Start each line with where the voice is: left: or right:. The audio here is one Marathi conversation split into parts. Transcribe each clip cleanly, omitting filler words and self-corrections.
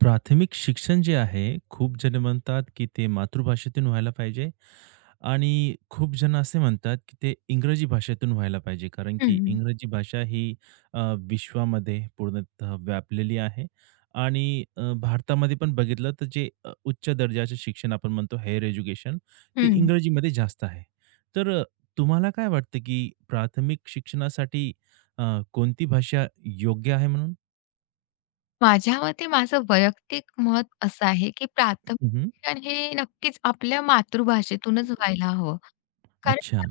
right: प्राथमिक शिक्षण जे आहे, खूप जण म्हणतात, की ते मातृभाषेतून व्हायला पाहिजे आणि खूप जण असे म्हणतात, की ते इंग्रजी भाषेतून व्हायला पाहिजे. कारण की
left: हं,
right: इंग्रजी भाषा ही अ, विश्वामध्ये पूर्णतः व्यापलेली आहे आणि भारतामध्ये पण बघितलं तर जे उच्च दर्जाचे शिक्षण आपण म्हणतो हायर एज्युकेशन ते
left: हं.
right: इंग्रजीमध्ये जास्त आहे. तर तुम्हाला काय वाटतं, की प्राथमिक शिक्षणासाठी अ, कोणती भाषा योग्य आहे म्हणून?
left: माझ्या मते माझं वैयक्तिक मत असं आहे, की प्राथमिक
right: हं,
left: शिक्षण हे नक्कीच आपल्या मातृभाषेतूनच व्हायला हवं. कारण
right: अच्छा.
left: ना,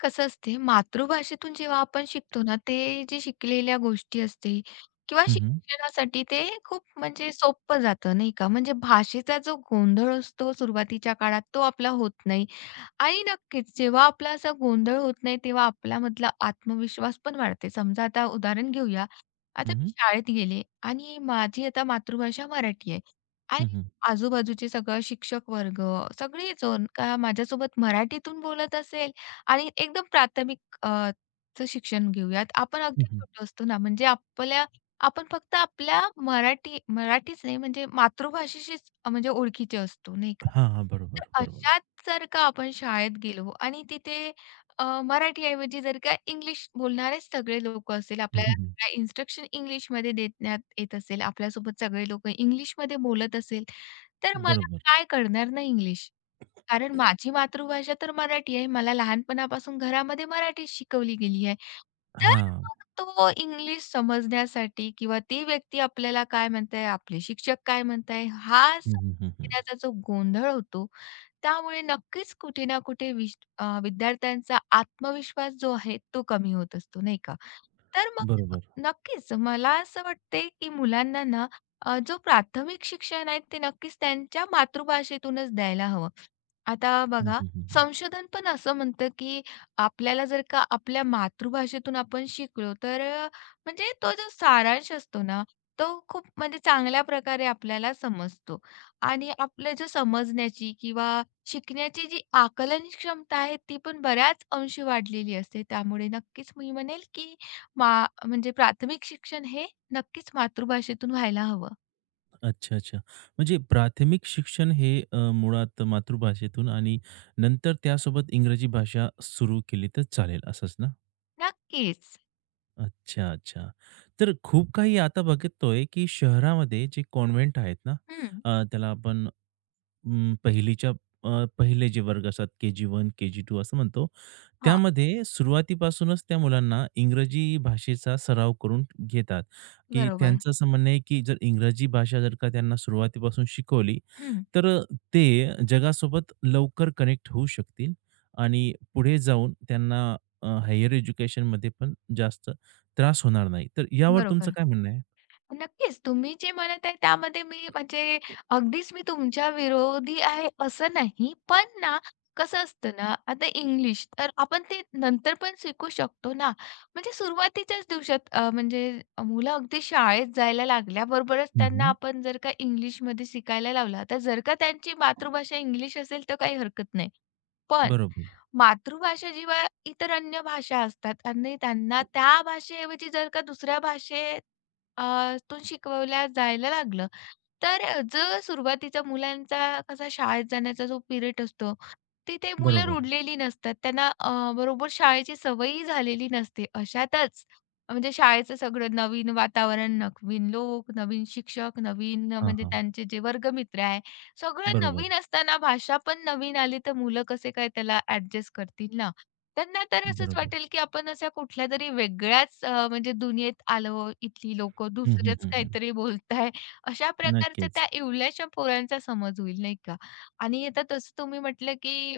left: कसं असते मातृभाषेतून जेव्हा आपण शिकतो ना, ते जे शिकलेल्या गोष्टी असते किंवा
right: हं, हं.
left: शिक्षणासाठी ते खूप म्हणजे सोपं जातं नाही का. म्हणजे भाषेचा जो गोंधळ असतो सुरुवातीच्या काळात तो आपला होत नाही. आणि नक्कीच जेव्हा आपला असा गोंधळ होत नाही, तेव्हा आपल्यामधला आत्मविश्वास पण वाढते. समजा आता उदाहरण घेऊया. आता मी शाळेत गेले आणि माझी आता मातृभाषा मराठी आहे आणि
right: हं, हं.
left: आजूबाजूचे सगळं शिक्षक वर्ग, सगळेजण का माझ्यासोबत मराठीतून बोलत असेल आणि एकदम प्राथमिक चं शिक्षण घेऊयात. आपण
right: हं,
left: अगदी
right: हं.
left: छोटो असतो ना, म्हणजे आपल्या आपण फक्त आपल्या मराठीच नाही म्हणजे मातृभाषेशीच म्हणजे ओळखीचे असतो, नाही का?
right: हां, हां.
left: तर
right: बरोबर, बरोबर.
left: अशात जर का आपण शाळेत गेलो आणि तिथे मराठी ऐवजी जर का इंग्लिश बोलणारे सगळे लोकं असेल,
right: हं, हं,
left: आपल्याला
right: हं.
left: सगळ्या इन्स्ट्रक्शन इंग्लिशमध्ये देण्यात येत असेल, आपल्यासोबत सगळे लोकं इंग्लिशमध्ये बोलत असेल, तर मला
right: बरोबर.
left: काय कळणार ना इंग्लिश? कारण माझी मातृभाषा तर मराठी आहे. मला लहानपणापासून घरामध्ये मराठी शिकवली गेली आहे. तर
right: हां.
left: मग तो इंग्लिश समजण्यासाठी किंवा ती व्यक्ती आपल्याला काय म्हणत आपले शिक्षक काय म्हणत हा
right: हं,
left: समजून
right: हं, हं, हं.
left: जो गोंधळ होतो, त्यामुळे नक्कीच कुठे ना कुठे विद्यार्थ्यांचा आत्मविश्वास जो आहे तो कमी होत असतो, नाही का? तर मग
right: बरोबर.
left: नक्कीच मला असं वाटते, की मुलांना ना जो प्राथमिक शिक्षण आहे ते नक्कीच त्यांच्या मातृभाषेतूनच द्यायला हवं. आता
right: हं,
left: बघा,
right: हं, हं, हं.
left: संशोधन पण असं म्हणतं, की आपल्याला जर का आपल्या मातृभाषेतून आपण शिकलो, तर म्हणजे तो जो सारांश असतो ना, तो खूप म्हणजे चांगल्या प्रकारे आपल्याला समजतो आणि आपलं जे समजण्याची किंवा शिकण्याची जी आकलन क्षमता आहे, ती पण बऱ्याच अंशी वाढलेली असते. त्यामुळे नक्कीच मी म्हणेल, की मा म्हणजे प्राथमिक शिक्षण हे नक्कीच मातृभाषेतून व्हायला हवं.
right: अच्छा, अच्छा. म्हणजे प्राथमिक शिक्षण हे मुळात मातृभाषेतून आणि नंतर त्यासोबत इंग्रजी भाषा सुरू केली तर चालेल असंच ना?
left: नक्कीच.
right: अच्छा, अच्छा. तर खूप काही आता बघतोय, की शहरामध्ये जे कॉन्व्हेंट आहेत ना,
left: हं.
right: त्याला आपण अं, पहिलीच्या पहिले जे वर्ग असतात के-जी-1, के-जी-2 असं म्हणतो.
left: हां.
right: त्यामध्ये सुरुवातीपासूनच त्या मुलांना इंग्रजी भाषेचा सराव करून घेतात, की
left: बरोबर.
right: त्यांचं असं म्हणणं आहे, की जर इंग्रजी भाषा जर का त्यांना सुरुवातीपासून शिकवली,
left: हं.
right: तर ते जगासोबत लवकर कनेक्ट होऊ शकतील आणि पुढे जाऊन त्यांना हायर एज्युकेशनमध्ये पण जास्त त्रास होणार नाही. तर यावर तुमचं
left: बरोबर.
right: काय म्हणणं आहे?
left: नक्कीच. तुम्ही जे म्हणत आहे त्यामध्ये मी म्हणजे अगदीच मी तुमच्या विरोधी आहे असं नाही. पण ना कसं असतं ना, आता इंग्लिश तर आपण ते नंतर पण शिकू शकतो ना. म्हणजे सुरुवातीच्याच दिवसात म्हणजे मुलं अगदी शाळेत जायला लागल्याबरोबरच
right: हं,
left: त्यांना
right: हं.
left: आपण जर का इंग्लिशमध्ये शिकायला लावलं, तर जर का त्यांची मातृभाषा इंग्लिश असेल तर काही हरकत नाही. पण
right: बरोबर,
left: मातृभाषा जेव्हा इतर अन्य भाषा असतात आणि त्यांना त्या भाषेऐवजी जर का दुसऱ्या भाषेत तो शिकवल्या जायला लागलं. तर जो सुरुवातीचा मुलांचा कसा शाळेत जाण्याचा जो पिरियड असतो, तिथे मुलं
right: बरोबर.
left: रुळलेली नसतात. त्यांना बरोबर शाळेची सवयही झालेली नसते. अशातच म्हणजे शाळेचं सगळं नवीन वातावरण, नवीन लोक, नवीन शिक्षक, नवीन
right: हां,
left: म्हणजे
right: हां.
left: त्यांचे जे वर्गमित्र आहे, सगळं
right: बरोबर,
left: नवीन असताना भाषा पण नवीन आली, तर मुलं कसे काय त्याला ॲडजस्ट करतील ना? त्यांना तर असंच
right: बरोबर.
left: वाटेल, की आपण अशा कुठल्यातरी वेगळ्याच म्हणजे दुनियेत आलो, इथली लोकं
right: हं, हं,
left: दुसरंच
right: हं, हं.
left: काहीतरी बोलताय. अशा प्रकारच्या
right: नक्कीच.
left: त्या इवल्याशा पोरांचा समज होईल, नाही का? आणि आता तसं तुम्ही म्हटलं, की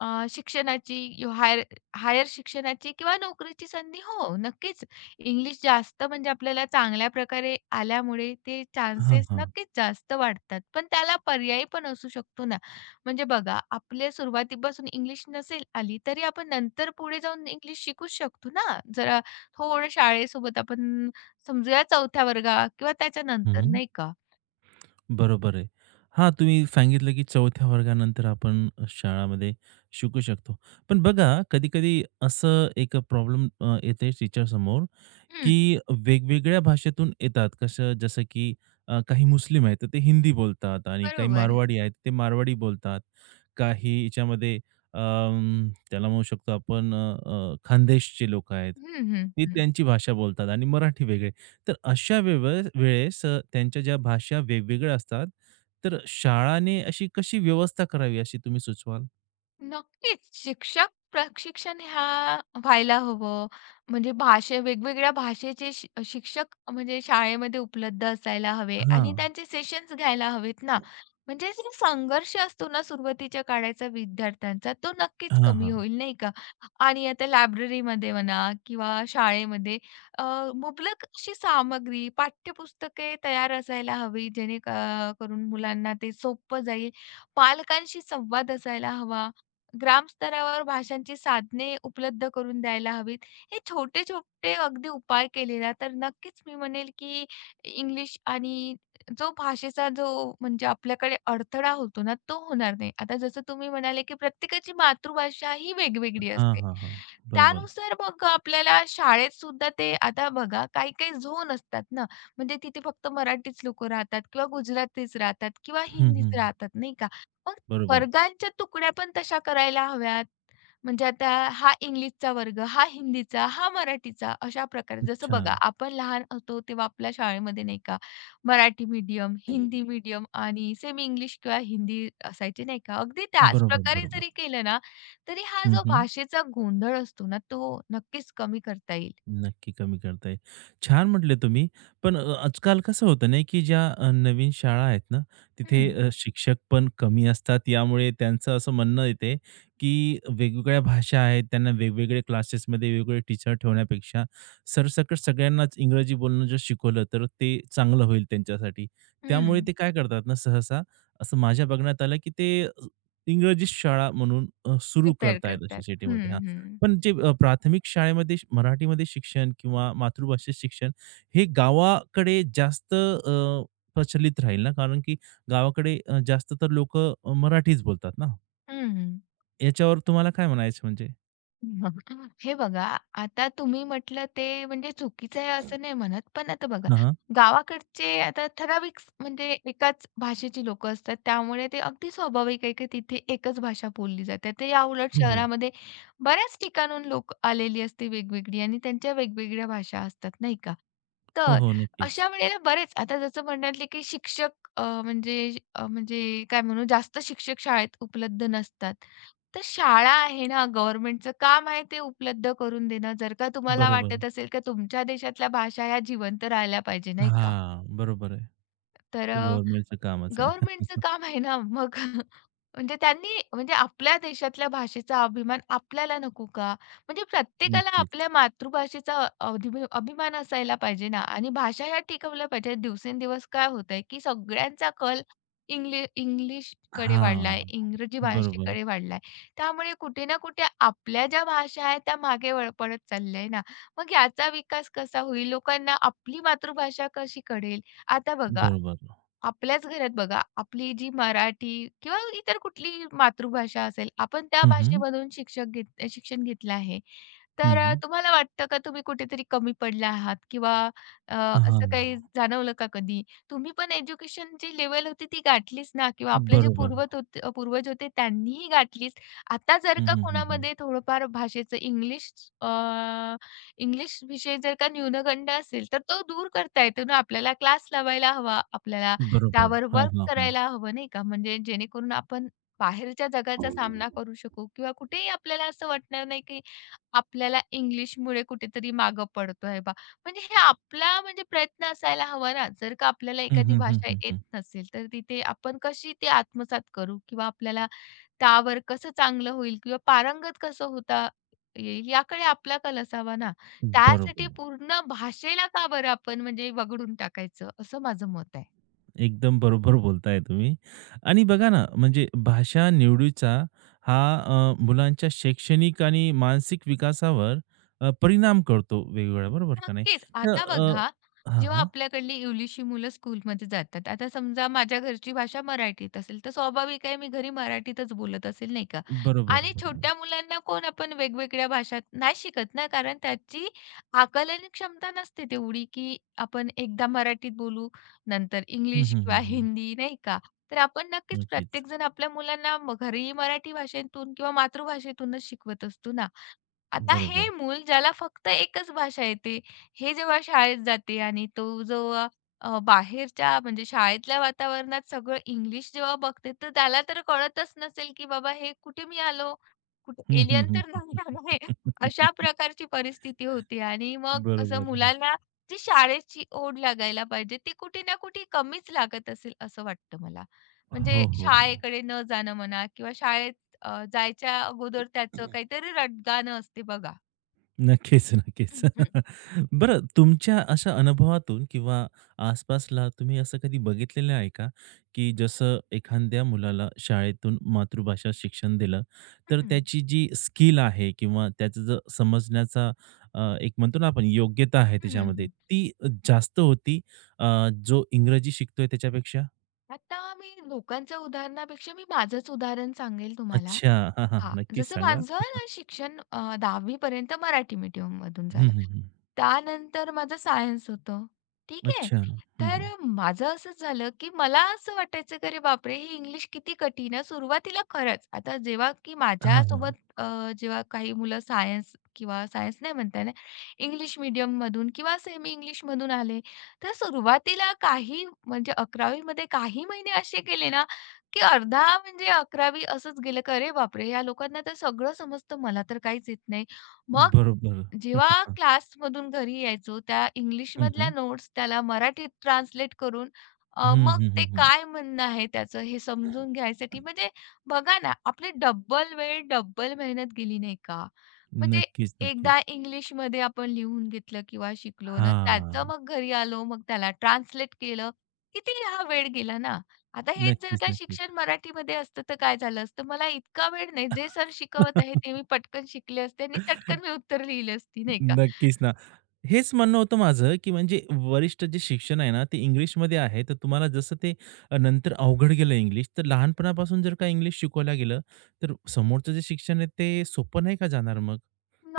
left: अ, शिक्षणाची यो- हायर हायर शिक्षणाची किंवा नोकरीची संधी हो, नक्कीच. इंग्लिश जास्त म्हणजे आपल्याला चांगल्या प्रकारे आल्यामुळे ते
right: हां,
left: चान्सेस
right: हां.
left: नक्कीच जास्त वाढतात. पण त्याला पर्यायी पण असू शकतो ना. म्हणजे बघा, आपल्या सुरुवातीपासून इंग्लिश नसेल आली, तरी आपण नंतर पुढे जाऊन इंग्लिश शिकूच शकतो ना. जरा थोडं शाळेसोबत आपण समजूया 4थ्या वर्गात किंवा त्याच्यानंतर
right: हं.
left: नाही का?
right: बरोबर आहे. हां, तुम्ही सांगितलं की 4थ्या वर्गानंतर आपण शाळामध्ये शिकू शकतो. पण बघा, कधी-कधी असं एक प्रॉब्लेम येते टीचर समोर
left: हं,
right: की वेगवेगळ्या भाषेतून येतात. कसं जसं की काही मुस्लिम आहेत, तर ते हिंदी बोलतात आणि काही
left: बरोबर.
right: मारवाडी आहेत, ते मारवाडी बोलतात. काही याच्यामध्ये त्याला म्हणू शकतो आपण अ, अ, खानदेशचे लोक आहेत.
left: हं, हं,
right: ती
left: हं.
right: त्यांची भाषा बोलतात आणि मराठी वेगळे. तर अशा वेळेस त्यांच्या ज्या भाषा वेगवेगळ्या असतात, तर शाळाने अशी कशी व्यवस्था करावी अशी तुम्ही सुचवाल?
left: नक्कीच. शिक्षक प्रशिक्षण ह्या व्हायला हवं. म्हणजे भाषे वेगवेगळ्या भाषेचे शिक्षक म्हणजे शाळेमध्ये उपलब्ध असायला हवे आणि
right: हां.
left: त्यांचे सेशन्स घ्यायला हवेत ना. म्हणजे जो संघर्ष असतो ना सुरुवातीच्या काळाचा विद्यार्थ्यांचा, तो नक्कीच
right: हां,
left: कमी
right: हां.
left: होईल, नाही का? आणि आता लायब्ररीमध्ये म्हणा किंवा शाळेमध्ये अ, मुबलक अशी सामग्री, पाठ्यपुस्तके तयार असायला हवी, जेणे करून मुलांना ते सोपं जाईल. पालकांशी संवाद असायला हवा ग्रामस्तरावर भाषांची साधने उपलब्ध करून द्यायला हवीत. हे छोटे-छोटे अगदी उपाय केले ना, तर नक्कीच मी म्हणेल, की इंग्लिश आणि जो भाषेचा जो म्हणजे आपल्याकडे अडथळा होतो ना, तो होणार नाही. आता जसं तुम्ही म्हणाले, की प्रत्येकाची मातृभाषा ही वेगवेगळी
right: हां,
left: असते.
right: हां, हां. बरोबर.
left: त्यानुसार मग आपल्याला शाळेत सुद्धा ते आता बघा काही-काही झोन असतात ना, म्हणजे तिथे फक्त मराठीच लोकं राहतात किंवा गुजरातीच राहतात किंवा
right: हं,
left: हिंदीच
right: हं.
left: राहतात, नाही का? मग
right: बरोबर.
left: वर्गांच्या तुकड्या पण तशा करायला हव्यात. म्हणजे आता हा इंग्लिशचा वर्ग, हा हिंदीचा, हा मराठीचा अशा प्रकारे. जसं
right: अच्छा.
left: बघा आपण लहान होतो तेव्हा आपल्या शाळेमध्ये नाही का मराठी मीडियम, हिंदी मीडियम आणि सेमी इंग्लिश किंवा हिंदी असायची नाही का. अगदी त्याच
right: बरोबर,
left: प्रकारे जरी
right: बरोबर.
left: केलं ना, तरी हा
right: हं,
left: जो
right: हं.
left: भाषेचा गोंधळ असतो ना, तो नक्कीच कमी करता येईल.
right: नक्की कमी करताय. छान म्हटले तुम्ही. पण आजकाल कसं होतं नाही, की ज्या नवीन शाळा आहेत ना, तिथे
left: हं,
right: शिक्षक पण कमी असतात. यामुळे त्यांचं असं म्हणणं येते, की वेगवेगळ्या भाषा आहेत. त्यांना वेगवेगळे क्लासेसमध्ये वेगवेगळे टीचर ठेवण्यापेक्षा सरसकट सगळ्यांनाच इंग्रजी बोलणं जर शिकवलं, तर ते चांगलं होईल त्यांच्यासाठी. त्यामुळे
left: हं.
right: ते काय करतात ना, सहसा असं माझ्या बघण्यात आलं, की ते इंग्रजी शाळा म्हणून सुरू
left: प्रिपेअर
right: करतायत अशी
left: करतात. हं,
right: सिटीमध्ये.
left: हं.
right: पण जे प्राथमिक शाळेमध्ये मराठीमध्ये शिक्षण किंवा मातृभाषेत शिक्षण हे गावाकडे जास्त प्रचलित राहील ना, कारण की गावाकडे जास्त तर लोकं मराठीच बोलतात ना.
left: हं.
right: याच्यावर तुम्हाला काय म्हणायचं म्हणजे?
left: हे बघा, आता तुम्ही म्हटलं ते म्हणजे चुकीचं आहे असं नाही म्हणत. पण आता बघा,
right: हां, हां.
left: गावाकडचे आता ठराविक म्हणजे एकाच भाषेची लोकं असतात. त्यामुळे ते अगदी स्वाभाविक आहे की तिथे एकच भाषा बोलली जाते. तर याउलट
right: हो, हो.
left: शहरामध्ये बऱ्याच ठिकाणाहून लोकं आलेली असते वेगवेगळी आणि त्यांच्या वेगवेगळ्या भाषा असतात, नाही का?
right: हो,
left: तर
right: हो. नक्कीच.
left: अशा वेळेला बरेच आता जसं म्हणाले, की शिक्षक म्हणजे म्हणजे काय म्हणू जास्त शिक्षक शाळेत उपलब्ध नसतात. तर शाळा आहे ना गव्हर्नमेंटचं काम आहे ते उपलब्ध करून देणं. जर का तुम्हाला
right: बरोबर.
left: वाटत असेल, की तुमच्या देशातल्या भाषा ह्या जिवंत राहिल्या पाहिजे नाही का?
right: हां, बरोबर आहे.
left: तर
right: ते गव्हर्नमेंटचं कामच आहे.
left: गव्हर्नमेंटचं काम आहे ना मग म्हणजे त्यांनी म्हणजे आपल्या देशातल्या भाषेचा अभिमान आपल्याला नको का? म्हणजे प्रत्येकाला
right: नक्कीच.
left: आपल्या मातृभाषेचा अभिमान असायला पाहिजे ना आणि भाषा ह्या टिकवल्या पाहिजेत. दिवसेंदिवस काय होतंय, की सगळ्यांचा कल इंग्लिशकडे वाढलाय,
right: हां.
left: इंग्रजी
right: बरोबर.
left: भाषेकडे वाढलाय. त्यामुळे कुठे ना कुठे आपल्या ज्या भाषा आहेत त्या मागे पडत चालल्या ना. मग याचा विकास कसा होईल? लोकांना आपली मातृभाषा कशी कळेल? आता बघा
right: बरोबर.
left: आपल्याच घरात बघा, आपली जी मराठी किंवा इतर कुठलीही मातृभाषा असेल, आपण त्या
right: हं, हं.
left: भाषेमधून शिक्षक घेत शिक्षण घेतलं आहे.
right: हं,
left: तर
right: हं.
left: तुम्हाला वाटतं का तुम्ही कुठेतरी कमी पडला आहात किंवा अ,
right: हां.
left: असं काही जाणवलं का कधी? तुम्ही पण एज्युकेशनची लेवल होती ती गाठलीच ना किंवा आपले जे
right: बरोबर.
left: पूर्वज होते त्यांनीही गाठलीच. आता जर
right: हं,
left: का
right: हं, हं, हं.
left: कोणामध्ये थोडंफार भाषेचं इंग्लिश अ, इंग्लिश विषय जर का न्यूनगंड असेल, तर तो दूर करता येतो ना आपल्याला क्लास लावायला हवा, आपल्याला
right: बरोबर.
left: त्यावर
right: हां,
left: वर्क
right: हां, हां.
left: करायला हवं नाही का? म्हणजे जेणेकरून आपण बाहेरच्या जगाचा सामना करू शकू किंवा कुठेही आपल्याला असं वाटणार नाही की आपल्याला इंग्लिशमुळे कुठेतरी मागं पडतोय बा. म्हणजे हे आपला म्हणजे प्रयत्न असायला हवा ना. जर का आपल्याला
right: हं,
left: एखादी
right: हं,
left: भाषा
right: हं,
left: येत
right: हं.
left: नसेल, तर तिथे आपण कशी ती आत्मसात करू किंवा आपल्याला त्यावर कसं चांगलं होईल किंवा पारंगत कसं होता येईल याकडे आपला कल असावा ना. त्यासाठी
right: बरोबर.
left: पूर्ण भाषेला का बरं आपण म्हणजे वगळून टाकायचं असं माझं मत आहे.
right: एकदम बरोबर बोलताय तुम्ही आणि बघा ना, म्हणजे भाषा निवडीचा हा मुलांच्या शैक्षणिक आणि मानसिक विकासावर परिणाम करतो वेगवेगळ्या, बरोबर का नाही?
left: नक्कीच.
right: तर
left: आता बघा,
right: हां,
left: जेव्हा
right: हां.
left: आपल्याकडली इंग्लिशची मुलं स्कूलमध्ये जातात. आता समजा माझ्या घरची भाषा मराठीत असेल, तर स्वाभाविक आहे मी घरी मराठीतच बोलत असेल, नाही का?
right: बरोबर,
left: आणि
right: बरोबर.
left: छोट्या मुलांना कोण आपण वेगवेगळ्या भाषा नाही शिकत ना, कारण त्याची आकलन क्षमता नसते तेवढी, की आपण एकदा मराठीत बोलू, नंतर
right: हं,
left: इंग्लिश
right: हं, हं,
left: किंवा
right: हं.
left: हिंदी, नाही का? तर आपण नक्कीच
right: नक्कीच.
left: प्रत्येकजण आपल्या मुलांना घरी मराठी भाषेतून किंवा मातृभाषेतूनच शिकवत असतो ना. आता हे
right: बरोबर.
left: मूल ज्याला फक्त एकच भाषा येते, हे जेव्हा शाळेत जाते आणि तो जो बाहेरच्या म्हणजे शाळेतल्या वातावरणात सगळं इंग्लिश जेव्हा बघते, तर त्याला तर कळतच नसेल, की बाबा हे कुठे मी आलो? कुठे
right: हं, हं,
left: एलियन तर
right: हं.
left: नाही आहे. अशा प्रकारची परिस्थिती होती आणि मग कसं
right: बरोबर.
left: मुलांना जी शाळेची ओढ लागायला पाहिजे, ती कुठे ना कुठे कमीच लागत असेल असं वाटतं मला. म्हणजे
right: हो, हो, हो.
left: शाळेकडे न जाणं म्हणा किंवा शाळेत जायच्या अगोदर त्याचं काहीतरी रटगाणं असते बघा.
right: नक्कीच, नक्कीच.
left: हं, हं.
right: बरं तुमच्या अशा अनुभवातून किंवा आसपासला तुम्ही असं कधी बघितलेलं आहे का, की जसं एखाद्या मुलाला शाळेतून मातृभाषा शिक्षण दिलं, तर त्याची जी स्किल आहे किंवा त्याचं जो समजण्याचा एक म्हणतो ना आपण योग्यता आहे
left: हं,
right: त्याच्यामध्ये,
left: हं,
right: ती जास्त होती अ, जो इंग्रजी शिकतोय त्याच्यापेक्षा?
left: आता मी लोकांच्या उदाहरणापेक्षा मी माझंच उदाहरण सांगेल तुम्हाला.
right: अच्छा. हां, हां.
left: हां,
right: नक्कीच
left: जसं
right: सांगा.
left: माझं ना शिक्षण 10वी पर्यंत मराठी मीडियममधून
right: हं,
left: झालं.
right: हं, हं.
left: त्यानंतर माझं सायन्स होतं. ठीक आहे.
right: अच्छा. हं,
left: तर
right: हं.
left: माझं असंच झालं, की मला असं वाटायचं की अरे बापरे! ही इंग्लिश किती कठीण आहे. सुरुवातीला खरंच आता जेव्हा की
right: हां, हां.
left: माझ्यासोबत जेव्हा काही मुलं सायन्स किंवा सायन्स नाही म्हणता येणार, इंग्लिश मीडियममधून किंवा सेमी इंग्लिशमधून आले, तर सुरुवातीला काही म्हणजे 11वी मध्ये काही महिने असे गेले ना, की अर्धा म्हणजे 11वी असंच गेलं की "अरे बापरे! या लोकांना तर सगळं समजतं, मला तर काहीच येत नाही." मग
right: बरोबर.
left: जेव्हा क्लासमधून घरी यायचो, त्या
right: हं,
left: इंग्लिशमधल्या
right: हं.
left: नोट्स त्याला मराठीत ट्रान्सलेट करून
right: हं,
left: मग
right: हं,
left: ते
right: हं, हं.
left: काय म्हणणं आहे त्याचं हे समजून घ्यायसाठी म्हणजे बघा ना, आपली डब्बल वेळ, डब्बल मेहनत गेली नाही का? म्हणजे
right: नक्कीच, नक्कीच.
left: एकदा इंग्लिशमध्ये आपण लिहून घेतलं किंवा शिकलो ना,
right: हां.
left: त्याचं मग घरी आलो, मग त्याला ट्रान्सलेट केलं, किती हा वेळ गेला ना. आता हेच जर
right: नक्कीच,
left: का
right: नक्कीच.
left: शिक्षण मराठीमध्ये असतं तर काय झालं असतं? मला इतका वेळ नाही, जे सर शिकवत आहेत ते मी पटकन शिकले असते आणि चटकन मी उत्तर लिहिली असती, नाही का?
right: नक्कीच ना. हेच म्हणणं होतं माझं, की म्हणजे वरिष्ठ जे शिक्षण आहे ना, ते इंग्लिशमध्ये आहे. तर तुम्हाला जसं ते नंतर अवघड गेलं इंग्लिश, तर लहानपणापासून जर का इंग्लिश शिकवलं गेलं, तर समोरचं जे शिक्षण आहे ते सोपं नाही का जाणार मग?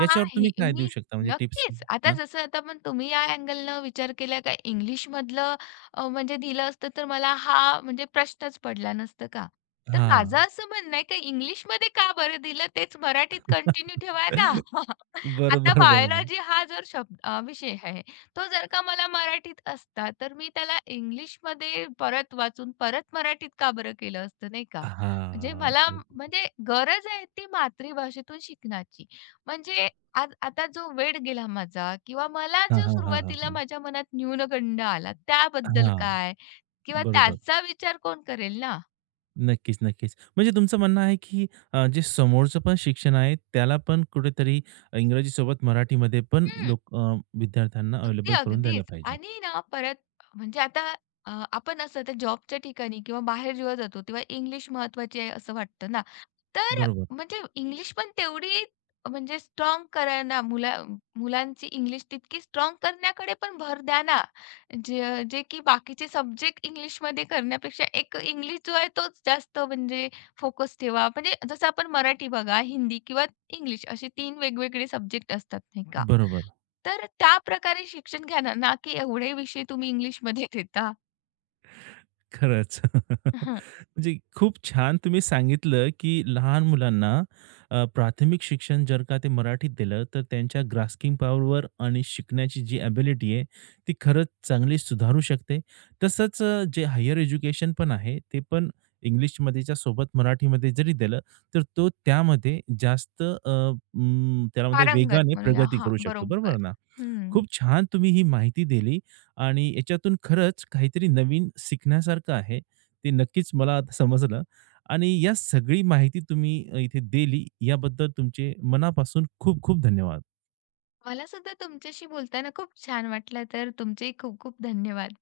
right: याच्यावर तुम्ही काय देऊ
left: मी
right: शकता म्हणजे टिप्स?
left: नक्कीच. आता
right: हां.
left: जसं आता पण तुम्ही या अँगलनं विचार केला का इंग्लिशमधलं म्हणजे दिलं असतं तर मला हा म्हणजे प्रश्नच पडला नसता का? तर माझं
right: हां.
left: असं म्हणणं आहे की इंग्लिशमध्ये का बरं दिलं तेच मराठीत कंटिन्यू ठेवा ना. आता
right: बरोबर, बरोबर.
left: बायोलॉजी हा जर शब्द विषय आहे, तो जर का मला मराठीत असता तर मी त्याला इंग्लिशमध्ये परत वाचून परत मराठीत का बरं केलं असतं नाही का? म्हणजे
right: हां.
left: मला
right: बरोबर.
left: म्हणजे गरज आहे ती मातृभाषेतून शिकण्याची. म्हणजे आज आता जो वेळ गेला माझा किंवा मला
right: हां,
left: जो
right: हां, हां, हां,
left: सुरुवातीला
right: हां.
left: माझ्या मनात न्यूनगंड आला त्याबद्दल
right: हां.
left: काय? किंवा
right: बरोबर.
left: त्याचा विचार कोण करेल ना?
right: नक्कीच, नक्कीच. म्हणजे तुमचं म्हणणं आहे, की जे समोरचं पण शिक्षण आहे, त्याला पण कुठेतरी इंग्रजीसोबत मराठीमध्ये पण
left: हम्म
right: लोक विद्यार्थ्यांना
left: अगदी,
right: अवेलेबल करून द्यायला
left: अगदीच.
right: पाहिजे.
left: आणि ना परत म्हणजे आता आपण असं आता जॉबच्या ठिकाणी किंवा बाहेर जेव्हा जातो तेव्हा इंग्लिश महत्त्वाची आहे असं वाटतं ना. तर
right: बरोबर,
left: म्हणजे इंग्लिश पण तेवढी म्हणजे स्ट्रॉंग करा ना मुलांची इंग्लिश तितकी स्ट्राँग करण्याकडे पण भर द्या ना. जे जे की बाकीचे सब्जेक्ट इंग्लिशमध्ये करण्यापेक्षा एक इंग्लिश जो आहे तोच जास्त म्हणजे फोकस ठेवा. म्हणजे जसं आपण मराठी बघा, हिंदी किंवा इंग्लिश असे 3 वेगवेगळे सब्जेक्ट असतात नाही का?
right: बरोबर.
left: तर त्याप्रकारे शिक्षण घ्या ना, ना की एवढे विषय तुम्ही इंग्लिशमध्ये घेता.
right: खरंच.
left: हां.
right: म्हणजे खूप छान तुम्ही सांगितलं, की लहान मुलांना प्राथमिक शिक्षण जर का ते मराठीत दिलं, तर त्यांच्या ग्रास्पिंग पॉवरवर आणि शिकण्याची जी एबिलिटी आहे, ती खरंच चांगली सुधारू शकते. तसंच जे हायर एज्युकेशन पण आहे, ते पण इंग्लिशमध्येच्या सोबत मराठीमध्ये जरी दिलं, तर तो त्यामध्ये जास्त त्यामध्ये
left: पारंगत
right: वेगाने
left: म्हणूया.
right: प्रगती
left: हां,
right: करू शकतो.
left: बरोबर.
right: बरोबर ना?
left: हं.
right: खूप छान तुम्ही ही माहिती दिली आणि याच्यातून खरंच काहीतरी नवीन शिकण्यासारखं आहे. ते नक्कीच मला आता समजलं आणि या सगळी माहिती तुम्ही इथे दिली याबद्दल तुमचे मनापासून खूप खूप धन्यवाद.
left: मला सुद्धा तुमच्याशी बोलताना खूप छान वाटलं. तर तुमचेही खूप खूप धन्यवाद.